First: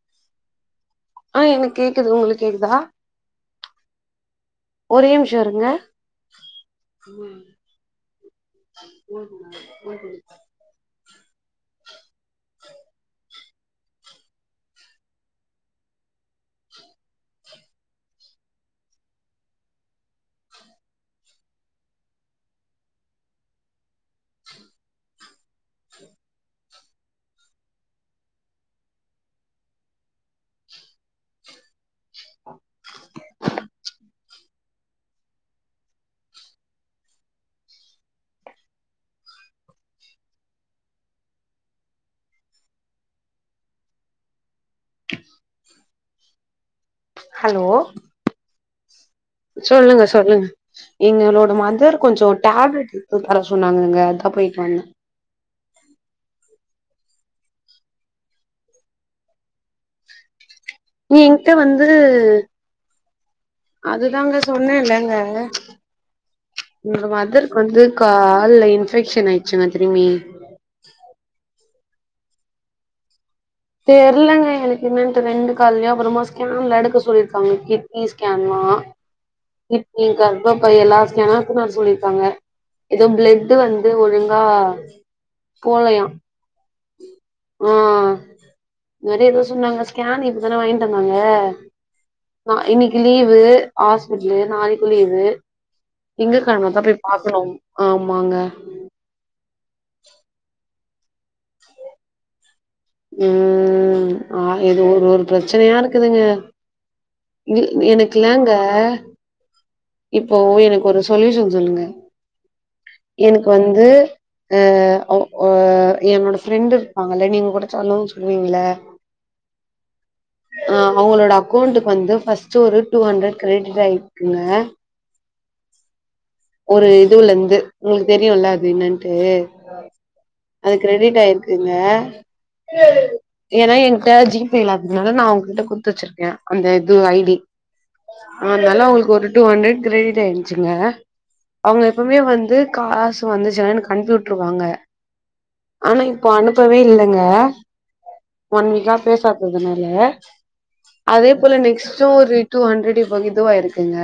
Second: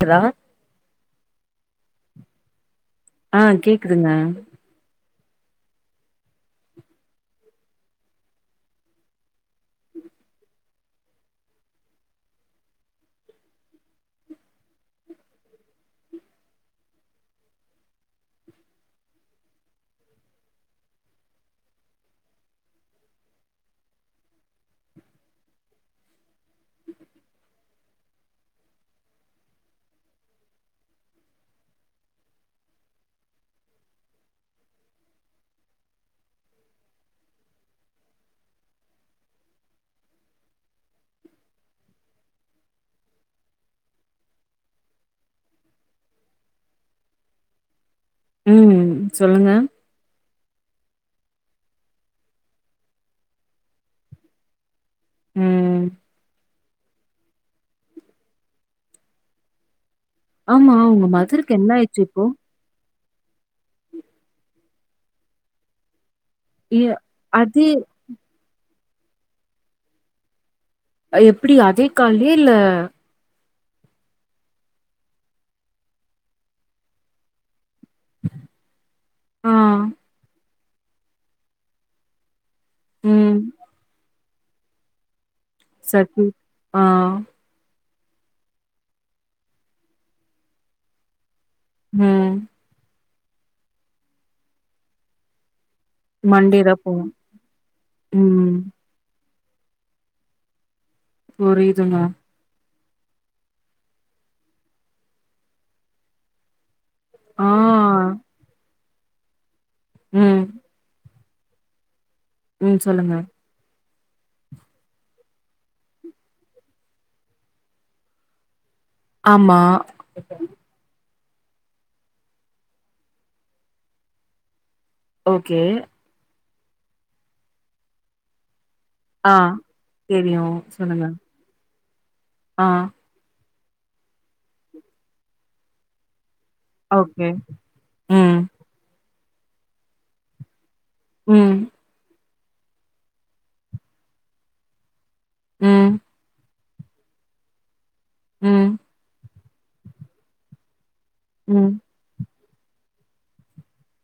கிதா ஆ எனக் கேக்குது உங்களுக் கேக்குதா ஆ கேக்குதுங்க ஒரே நிம்ஷோ இருங்க ம் மோர் குடுங்க மோர் குடு ஹலோ ம் சொல்லுங்க சொல்லுங்க சொல்லுங்க எங்களோட மதர் கொஞ்சோ டேப்லெட் எத்து தர சொன்னாங்கங்க அதா போயிட்டு வந்த ம் ஆமா உங் நீ எங்க்ட்ட வந்து அதுதாங்க சொன்னேலேங்க ஏ எங்க மதருக் அதே வந்து கால்ல இன்ஃபெக்ஷன் ஆய்ச்சுங்க திரும்பி அ எப்படி அதே கால்யா இல்ல தெர்லங்க எனக்கு என்னட்டு ரெண்டு கால்யு அப்புறமா ஸ்கேன்ல எடுக்க சொல்லிருக்காங்க கி ட்னி ஸ்கேன்லா ஆ இப் நீங் கர்ப்பப்பை எல்லா ஸ்கேனு எத்துன் வர சொல்லிருக்காங்க எதோ ம் பிளட் வந்து ஒழுங்கா போலையா சட் உ ஆ ஆ மரி ஏதோ சொன்னாங்க ஸ்கேன் இப்பதானே வாங்கிட்டு வந்தாங்க ம் ஆ இன்னிக்கு லீவு ஹாஸ்பிடலு நாளைக்கு லீவு மண்டேதா எங்கக்காணோதா போய் போவு பாக்கணு ஆமாங்க ம் புரிதுமா உம் ஆ எது ஒரு ஒரு பிரச்சனையா இருக்குதுங்க ஆ இது யெனக்குல்லாங்க இப்போ ம் எனகோரு சொல்யூஷன் சொல்லுங்க ம் சொல்லுங்க வந்து அ ஒ ஓ என்னோட ஃப்ரெண்டுருப்பாங்கல்ல நீங்க கூட சொல்லனு சொல்லுவீங்கள ஆமா அ அவங்களோட அக்கௌண்ட்டுக்கு வந்து ஃபர்ஸ்ட்டு ஒரு டூ ஹண்ட்ரட் க்ரெடிட் ஆயிருக்குங்க ஓகே ஒரு இதுவுலந்து உங்களுக்கு தெரியுல அது என்னான் டு ஆ தெரியு அது சொல்லுங்க கிரெடிட் ஆயிருக்குங்க ஆ ஏனா என்கிட்ட ஜிபே இல்லாததுனால நா அவுங்கிட்ட குடுத்து வச்சிருக்க அந்த இது ஓகே ஐடி ம் ஆனால உங்களுக்கு ஒரு டூ ஹண்ட்ரட் கிரெடிட் ஆயிருச்சுங்க உம் அவங்க எப்பவுமே வந்து காசு வந்துச்சனா எனக்கனுப்பி விட்ருவாங்க ம் ஆனா இப்ப அனுப் பவே இல்லங்க ஒன் ம் வீக்கா பேசாததுனால அதே போல ம் நெக்ஸ்ட்டு ஒரு டூஹண்ட்ரட் இப்போ இதுவாயிருக்குங்க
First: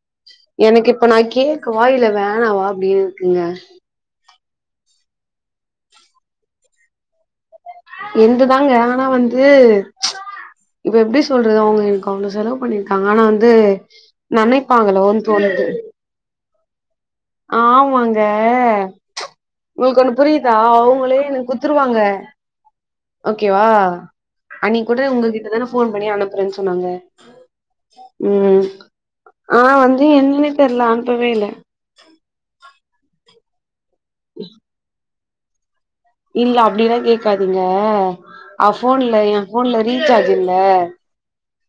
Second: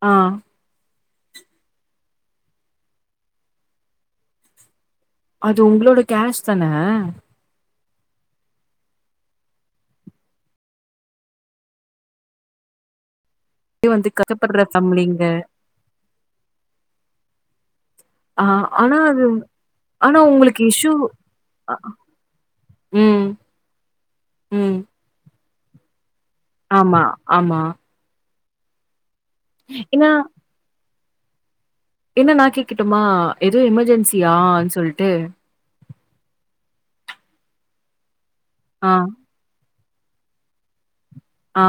அ எனக்கு இப்ப நா கேக்கவா இல்ல வேணாவா அப்டின்னு இருக்குங்க அது உங்களோட கேஷ் தனே எந்து தாங்க ஆனா வந்து இப்ப எப்டி சொல்றது அவுங்க எனக்கு அவ்ளோ செலவு பண்ணிருக் பாங்க ஆனா வந்து வந்து கஷ்டப்படுற ஃபேமிலிங்க நெனைப்பாங்களோன்னு தோணுது ஆமாங் ஆ ஆனா அது உங்களுக்கு ஒன்னு ஆனா புரியுதா உங்களுக்கு இஷ்யூ அவங்களே எனக் அ குத்துருவாங்க ம் ஓகேவா ம் அன்னிக்கூட உங்ககிட்ட தானே போன் பண்ணி அனுப் புறன்னு சொன்னாங்க ஆமா, ஆமா. ம் அ வந்து ஏன்னா என்னனே தெரியல அனுப்பவே இல்ல என்ன நா கேக்கட்டுமா எதுவு எமெர்ஜென்சியானு சொல்லிட்டு இல்ல அப்டியெல்லா கேட்காதீங்க ஆ அவ்போன்ல ஏ போன்ல ரீசார்ஜ்யில்ல ஆ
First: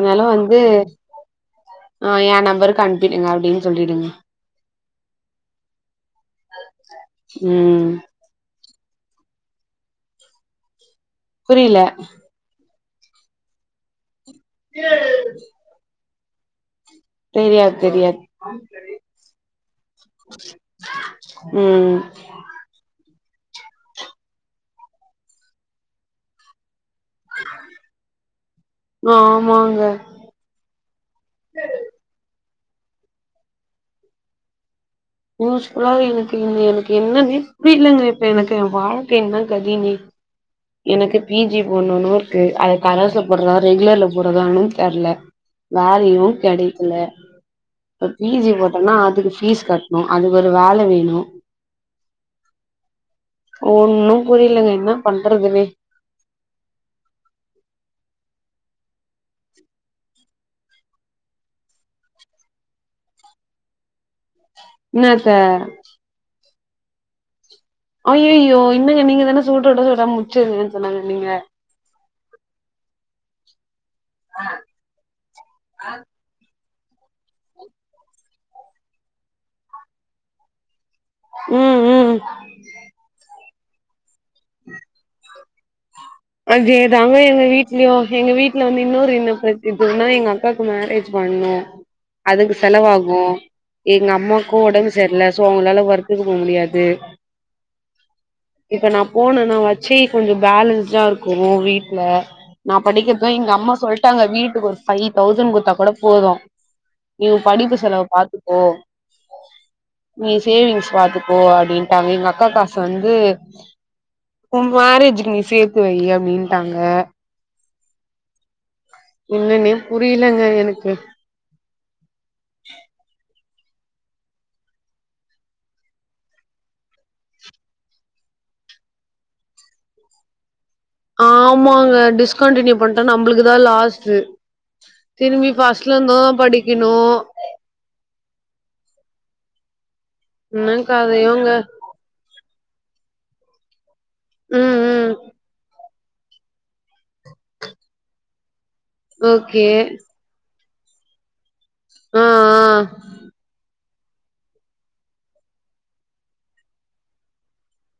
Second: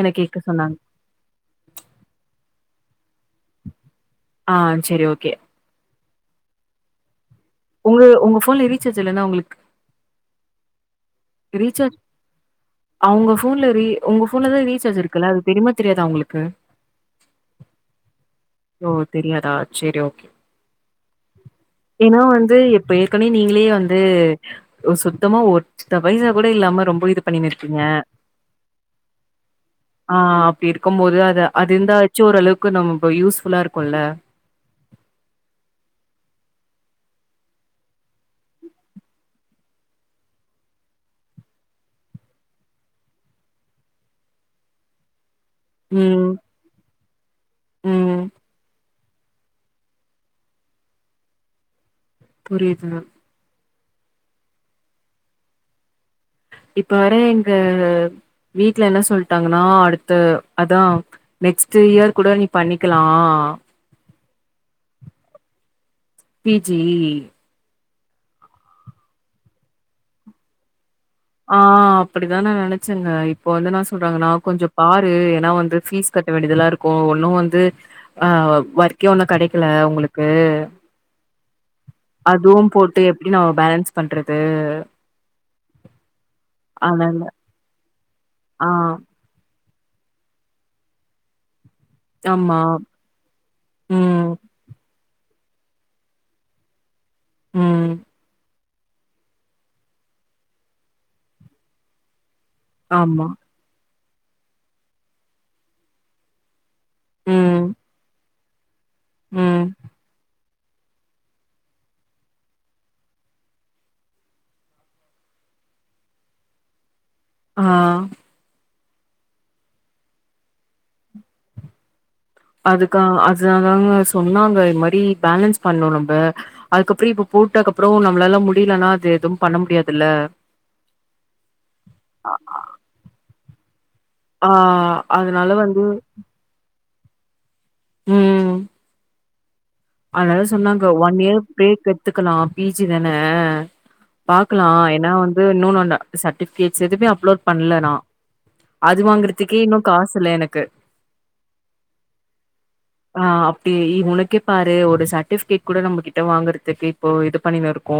என்ன கேட்க வந்து சொன்னாங்க. அ என் நம்பருக்கு அனுப்பிடுங்க அப்டின்னு சொல்லிடுங்க ஆ செரி ஓகே ம் உங்க உங்க ஃபோன்ல ரீசார்ஜ் இல்லன்னா உங்களுக் புரியல ரீசார்ஜ் அவுங்க ஃபோன்ல ரீ உங்க ஃபோ ஃபோன்ல தான் ரீசார்ஜ் இருக்குல்ல அது தெரியுமா தெரியாதா உங்களுக்கு தெரியாது தெரியாது ஓ தெரியாதா சரி ஓகே ம் ஏனா வந்து எப் இப்ப ஏற்கனவே நீங்களே வந்து சுத்தமா ஒத்த பைசா கூட இல்லாம ரொம்ப இது பண்ணிணுருக்கீங்க ஆமாங்க ஆ இப்டி இருக்கு போது அது அது இருந்தாச்சு ஓரு அளவுக்கு நம்ப யூஸ்ஃபுல்லா இருக்கும்ல்ல யூஸ்ஃபுல்லா இருக்கு இங்க எனக்கு என்னென்னே புரியலங்க இப்ப எனக்கு இப்ப எனக்கு என் வாழ்க்க என்ன கதினே எனக்கு பி ஜி போடணுன்னு இருக்கு அத கரஸ்ல போடுறதா ரெகுலர்ல போறதான்னு தெரியல வேலையு ம் கெடைக்கல இப்ப ம் பி ஜி போட்டோம்னா அதுக்கு பீஸ் கட்ட அதுக்கு ஒரு வேல வேணு புரியுது ஒன்ணு புரியலங்க என்ன பண்றதுனே இப்ப வேற எங்க வீட்ல என்ன சொல்ட்டாங்கன்னா அடுத்த அதா நெக்ஸ்டு இயர் கூட நீ பண்ணிக்கலாம் இன்னாத்த பி ஜி அய்யய்யோ என்னங்க நீங்க தானே சூட்டோட சூடா முச்சுருங்கன்னு சொன்னாங்கன் நீங்க ஆ அப்டிதா நா நெனச்சேங்க இப்ப வந்து நா சொல்றாங்கன்னா கொஞ்ச பாரு ஏனா வந்து பீஸ் கட்ட வேண்டியதெல்லா இருக் கும் ஒன்னு வந்து ஆ ஓர்க்கே ஒன்னு கடைக்கல உங்களுக்கு ம் ம் அதுவு போட்டு எப்டி நம்ப பேலன்ஸ் பண்றது அதே தாங்க அதனால எங்க வீட்லயு எங்க வீட்ல ஆ வந்து இன்னொரு என்ன பிர இப்போன்னா எங்க அக்காக்கு மேரேஜ் பண்ணு அதுக்கு ஆமா செலவாகு எங்க ம் அம்மாக்கு உடம்பு செர்ல சோ அவுங்களால ஒர்க்குக்கு போ முடியாது உம் இப்ப நா போனன்னா வாச்சி கொஞ்ச பேலன்ஸ்டா இருக்கு வீட்ல நா ஆமா படிக்கதா எங்க அம்மா சொல்ட்டாங்க வீட்டுக்கு ஒரு ஃபை தௌசண் குத்தா கூட போதும் நீ உன் ம் படிப்பு செலவ பாத்துப்கோ ம் நீ சேவிங்ஸ் பாத்துக்கோ அப்டின்ட்டாங்க எங்க அக்கா காசு வந்து உன் மேரேஜூக்கு நீ சேத்து வை அப்டின்ட்டாங்க ஆ என்னன்னே புரியலங்க எனக்கு அதுக்கா அது அதாங்க சொன்னாங்க இந்த மாரி பேலன்ஸ் பண்னும் நம்ப அதுக்கப்புறம் இப்ப போட்டக்கப்புறம் நம்பளால முடியலன்னா அது எதுவும் பண்ண முடியாது இல்ல ஆமாங்க டிஸ்கண்டிநியூ பண்டா நம்ளுக்கு தா லாஸ் து ஆ அதனால திரும்பி வந்து ஃபஸ்ட்லந்து தா படிக்கணு ம் அதனால என்ன சொன்னாங்க ஒன் இயர் கதையோங்க பிரேக் எடுத்துக்கலாம் பி ஜி தானே பாக்கலா ம் ஏன்னா ம் வந்து இன்னொன் ஒன்ன சர்டிபிகேட்ஸ் எதுமே அப்லோட் பண்ல நா அது வாங்குறதுக்கே ஓகே இன்னு காசு இல்ல எனக்கு ஆ ஆ ஆ அப்டி உனக்கே பாரு ஒரு சர்டிபிகேட் கூட நம்ம கிட்ட வாங்கறதுக்கு இப்போ இது பண்ணினு இருக்கோ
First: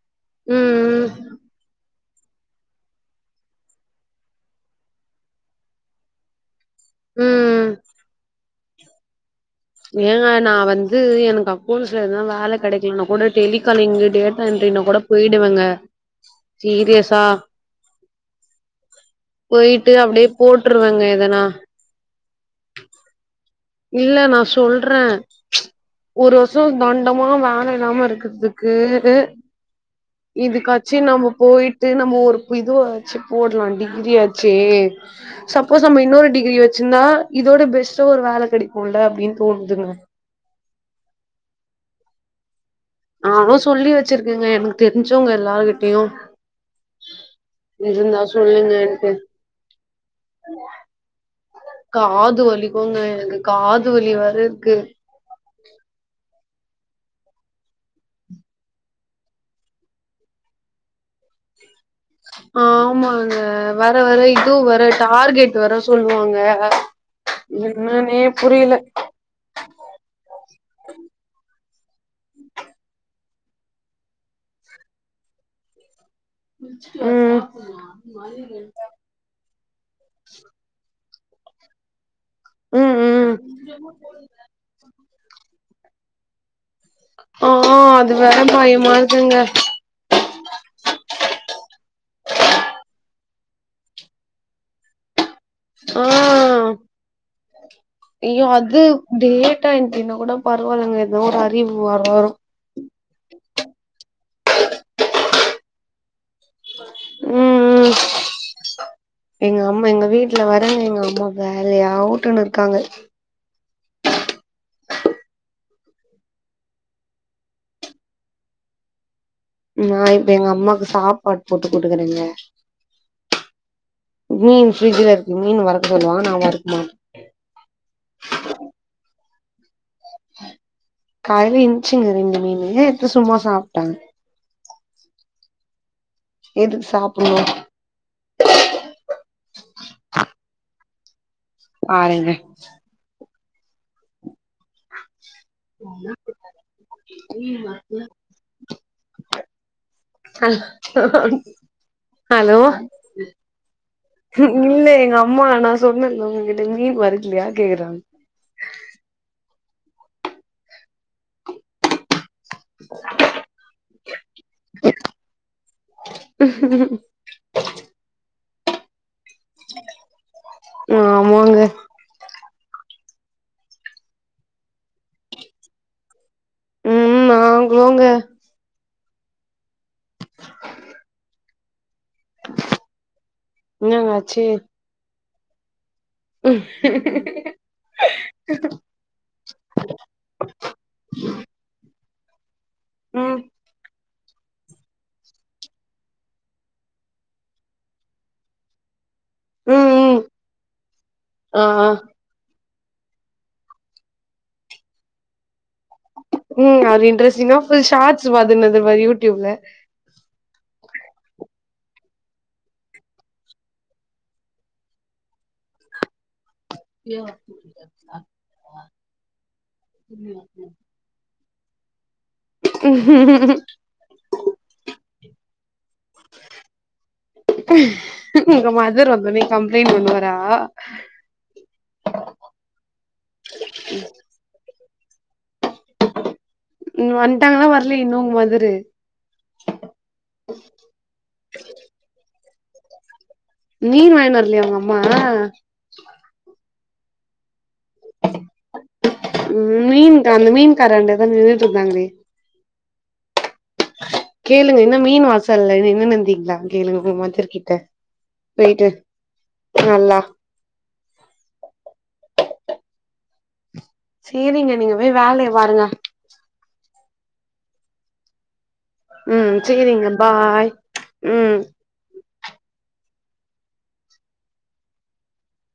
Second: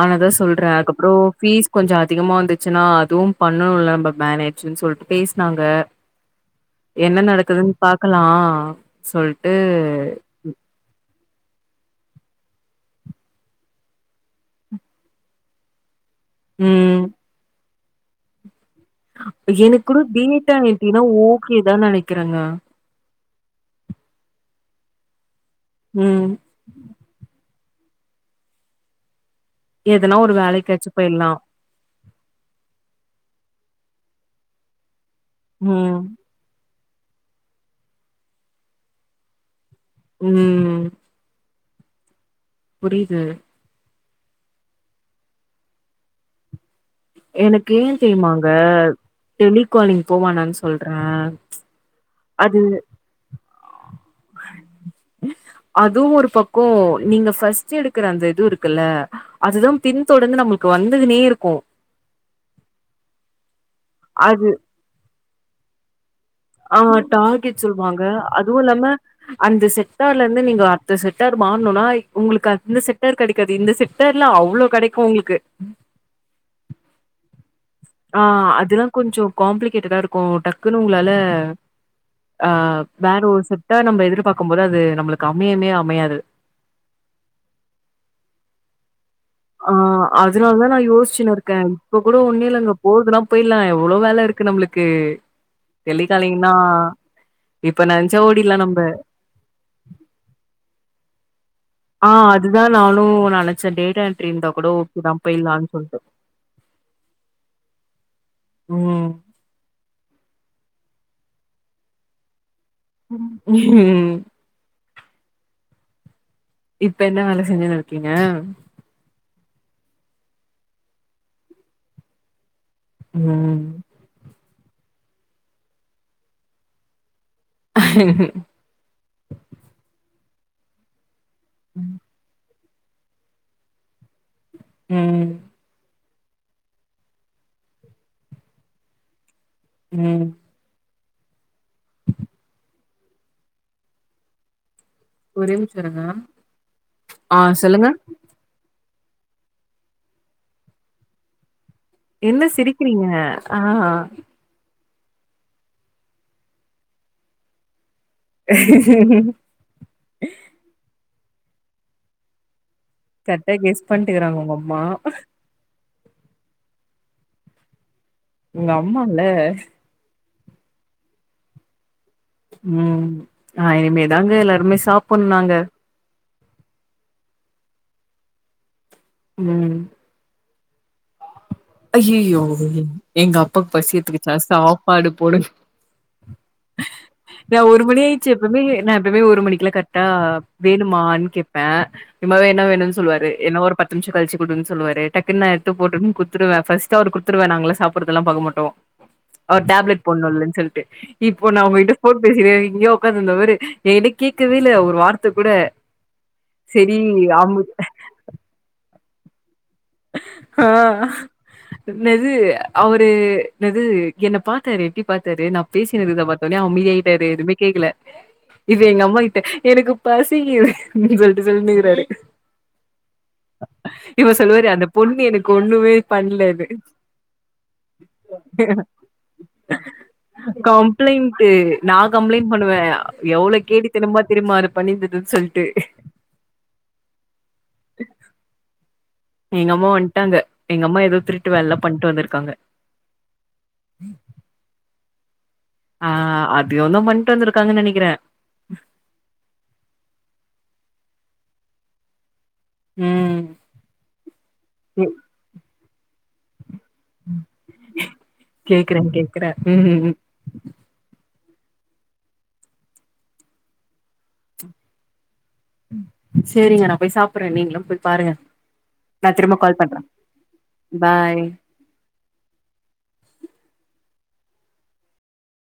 ஆனால தா சொல்றேன் ம் அதுக்கப்ரோ ம் ஃபீஸ் கொஞ்ச அதிகமா வந்து ச்சுனா அதுவு பண்ணனும் இல்ல நம்ப மேனேஜூன்னு சொல்ட்டு பேசினாங்க என்ன ம் நடக்குதுன்னு பாக்கலா சொல்ட்டு நா வந்து எனக்கு அவ் போலீஸ்ல எதனா வேல கடைக்கலன்னா கூட டெலி காலிங்கு டேட்டா என்டரினு கூட போயிடுவேங்க ம். சீரியஸா போயிட்டு எனக்கூட அப்டியே டேட்டா என்ட்ரினா போட்ருவேங்க எதனா ஓகே தா நெனைக்கறேங்க இல்ல நா சொல்றேன் ம். ஒர் ஓர் சு தண்டமா வேல இல்லாம இருக்கறதுக்கு எதனா ஒரு வேலைக்காச்சும் இதுக்காச்சி நம்ம போயிடலாம். போயி ட்டு நம்ம ஒரு இது வாச்சி போட்லா டிகிரி ஆச்சே சப்போஸ் ம். நம்ம இன்னொரு டிகிரி வச் வச்சின்தா இதோட பெஸ்ட்டா ஒரு வேல கடிக்குல்ல அப்டின்னு தோணுதுங்க ம் புரிது நானு சொல்லி வச்சுருக்கேங்க எனக்கு தெரிஞ்சவங்க எல்லார் கிட்டயும் எனக்கு ஏ தெரியுமாங்க சொல்லுங்கன்ட்டு டெலி காலிங் போவேனான்னு சொல்றே காது வலிக்குங்க எனக்கு காது வலி வேற இருக்கு அதுவு ஒர் பக்கோ நீங்க ஃபர்ஸ்ட் எடுக்குற அந்த இது இருக்குல்ல அதுதா பின் தொடர்ந்து நம்புளுக்கு வந்துக்குனே இருக்கோ ஆமாங்க வர வர அது இதுவு வர டார்கெட் வர சொல்வாங்க ஆ டார்கெட் சொல்வாங்க அதுவு புரியல இல்லாம அந்த செக்டார்லர்ந்து நீங்க அடுத்த செக்டார் மாற்னோனா உங்குளுக்கு அந்த செக்டார் கிடைக்காது இந்த செ க்டார்ல அவ்ளோ கெடைக்கோ உங்குளுக்கு ம் ஆ அதெல்லா கொஞ்சோ காம்ப்ளிகேட்டடா இருக்கோ டக்குன்னு உங்களால ஆ ம் வேற ம் ஒரு செக்டார் நம்ம எதிர்பாக்கும் போது அது நம்புளுக்கு அமையவே அமையாது ஆ அது வேற பயமா இருக்குங்க ஆ அதனால தா நா யோசிச்சினு இருக்கே இப்ப கூட ஒன்னு இல்லங்க போறதுன்னா போயிர்லா எவ்ளோ வேல இருக்கு நம்புளுக் கு ஆ டெலி காலீங்னா இப்ப நெனைச்சா ஐயோ ஓடிர்லா நம்ப அது டேட்டா என்ட்ரீனா கூட பரவாலங்க எதோ ஒரு அறிவு வர ஆ வரோ அதுதா நானோ நெனச்சே டேட்டா என்ட்ரி இருந்தா கூட ஓகே தா போயிடலான்னு சொல்ட்டு ம் ம் ம் எங்க அம்மா எங்க வீட்ல வ எங்க அம்மா வேலையாவூட்டுனு இருக்காங்க ம் இப்ப என்ன வேல செஞ்சுனு இருக்கீங்க நா இப்ப எங்க அம்மாக்கு சாப்பாடு போட்டு குடுக்குறேங்க ம் மீன் ஃப்ரிஜ்ல இருக்கு மீன் வறக்க சொல்லுவா நா வறுக்குனுமா கால்ல இர்ந்ச்சுங்க ரெண்டு மீனு எத்து சும்மா சாப்ட்டாங்க ம் எதுக்கு சாப்புணோ ம் பாருங்க ஒரே நிமிஷோ இருங்க ஆ சொல்லுங்க அ என்ன சிரிக்கிறீங்க ஆ இல்ல எங்க அம்மா நா சொன்னேல உங்ககிட்ட மீன் வறுக்கலயா கேக்கறாங்க கரெக்டா கெஸ் பண்ட்டுக்குறாங்க உங்க அம்மா உங்க அம்மால்ல ஆமாங்க ம் நா இனிமேதாங்க எல்லாருமே சாப்புட்னோ நாங்க ம் நாங்கலோங்க ம் அய்யியோ எங்க அப்பாக்கு என்னங்க பசியத்துக்குச்சா ஆச்சு சாப்பாடு போடு நா ஒரு மணி ஆச்சு எப்பமே நா எப்பமே ஒரு மணிக்குலா கரெக்டா வேணுமானு கேப்பே சும்மாவே என்ன வேணுனு சொல்லுவரு ம் என்ன ஒரு பத்து நிம்ஷோ கழிச்சு குடுன்னு சொல்லுவாரு டக்குன்னு எடுத்து போட்டுன் குத் துருவே ஃபஸ்ட்டு அவுரு குத்துருவே நாங்கலா சாப்டுறதுல்லா பாக்க மாட்டோ அவர் ம் டேப்லட் ம் போட்ணோலனு சொல்ட்டு இப்போ நா ஆ ஆ உங்கிட்ட ஃபோன் பேசினே இங்கயே ஒக்காந்துருந்த பாரு ஏன்ட கேக்கவே இல்ல ஒரு வார்த்த கூட ம் செரி அவுரு இன்டரஸ்டிங்கா அமு போய் ஷார்ட்ஸ் பாத்துன்னதுப்பாரு யூ டியூப்ல ஆ என்னது அவரு என்னது என்ன பாத்தாரு எப்டி பாத்தாரு நா பேசினது இத பாத் தோன்னே அமைதி ஆயிட்டாரு எதுமே கேக்கல இது எங்க அம்மா கிட்ட எனக்கு பசிக்கு ம் சொல்ட்டு சொல்னிக்கறாரு இந்த பொண்ணு எனக்கு ஒன்னுமே பண்லது உங்க மதர் வந்தோன்னே கம்ப்ளைன் பண்ணுவா கம்ப்ளைண்ட்டு நா கம்ப்ளைண்ட் பண்ணுவே எவ்ளோ கேடி தெரிமா தெரிமா அது பண்ணிர்ந்துதுன் சொல்ட்டு ம் வந்ட்டாங்களா வர்லியா இன்னு உங்க மதரு எங்கம்மா வந்ட்டாங்க எங்கம்மா எதோ திருட்டு வேல்லா பண்ட்டு வந்திருக்காங்க மீன் வாங்கினு வர்லியா உங்கம்மா ஆ அப்டியு தா பண்ட்டு வந்திருக்காங்கன் நெனைக்கிறே ம் மீன் கா அந்த மீன் காரங்ட்ட தா நின்னுட்ருந்தாங்களே ம் கேளுங்க என்ன மீன் வாசல்ல நின்னுனுந்தீங்ளான் கேளுங்க உங்க மாதர்க்கிட்ட போய்ட்டு கேக்குறே கேக்குறே ம் நல்லா சேரிங்க நீங்க போய் வேலைய பாருங்க சேரிங்க நா போய் சாப்பர்றே நீங்களு போய் பாருங்க நா திரும்ப ம் கால் பண்றே சேரிங்க பாய் பாய் ம்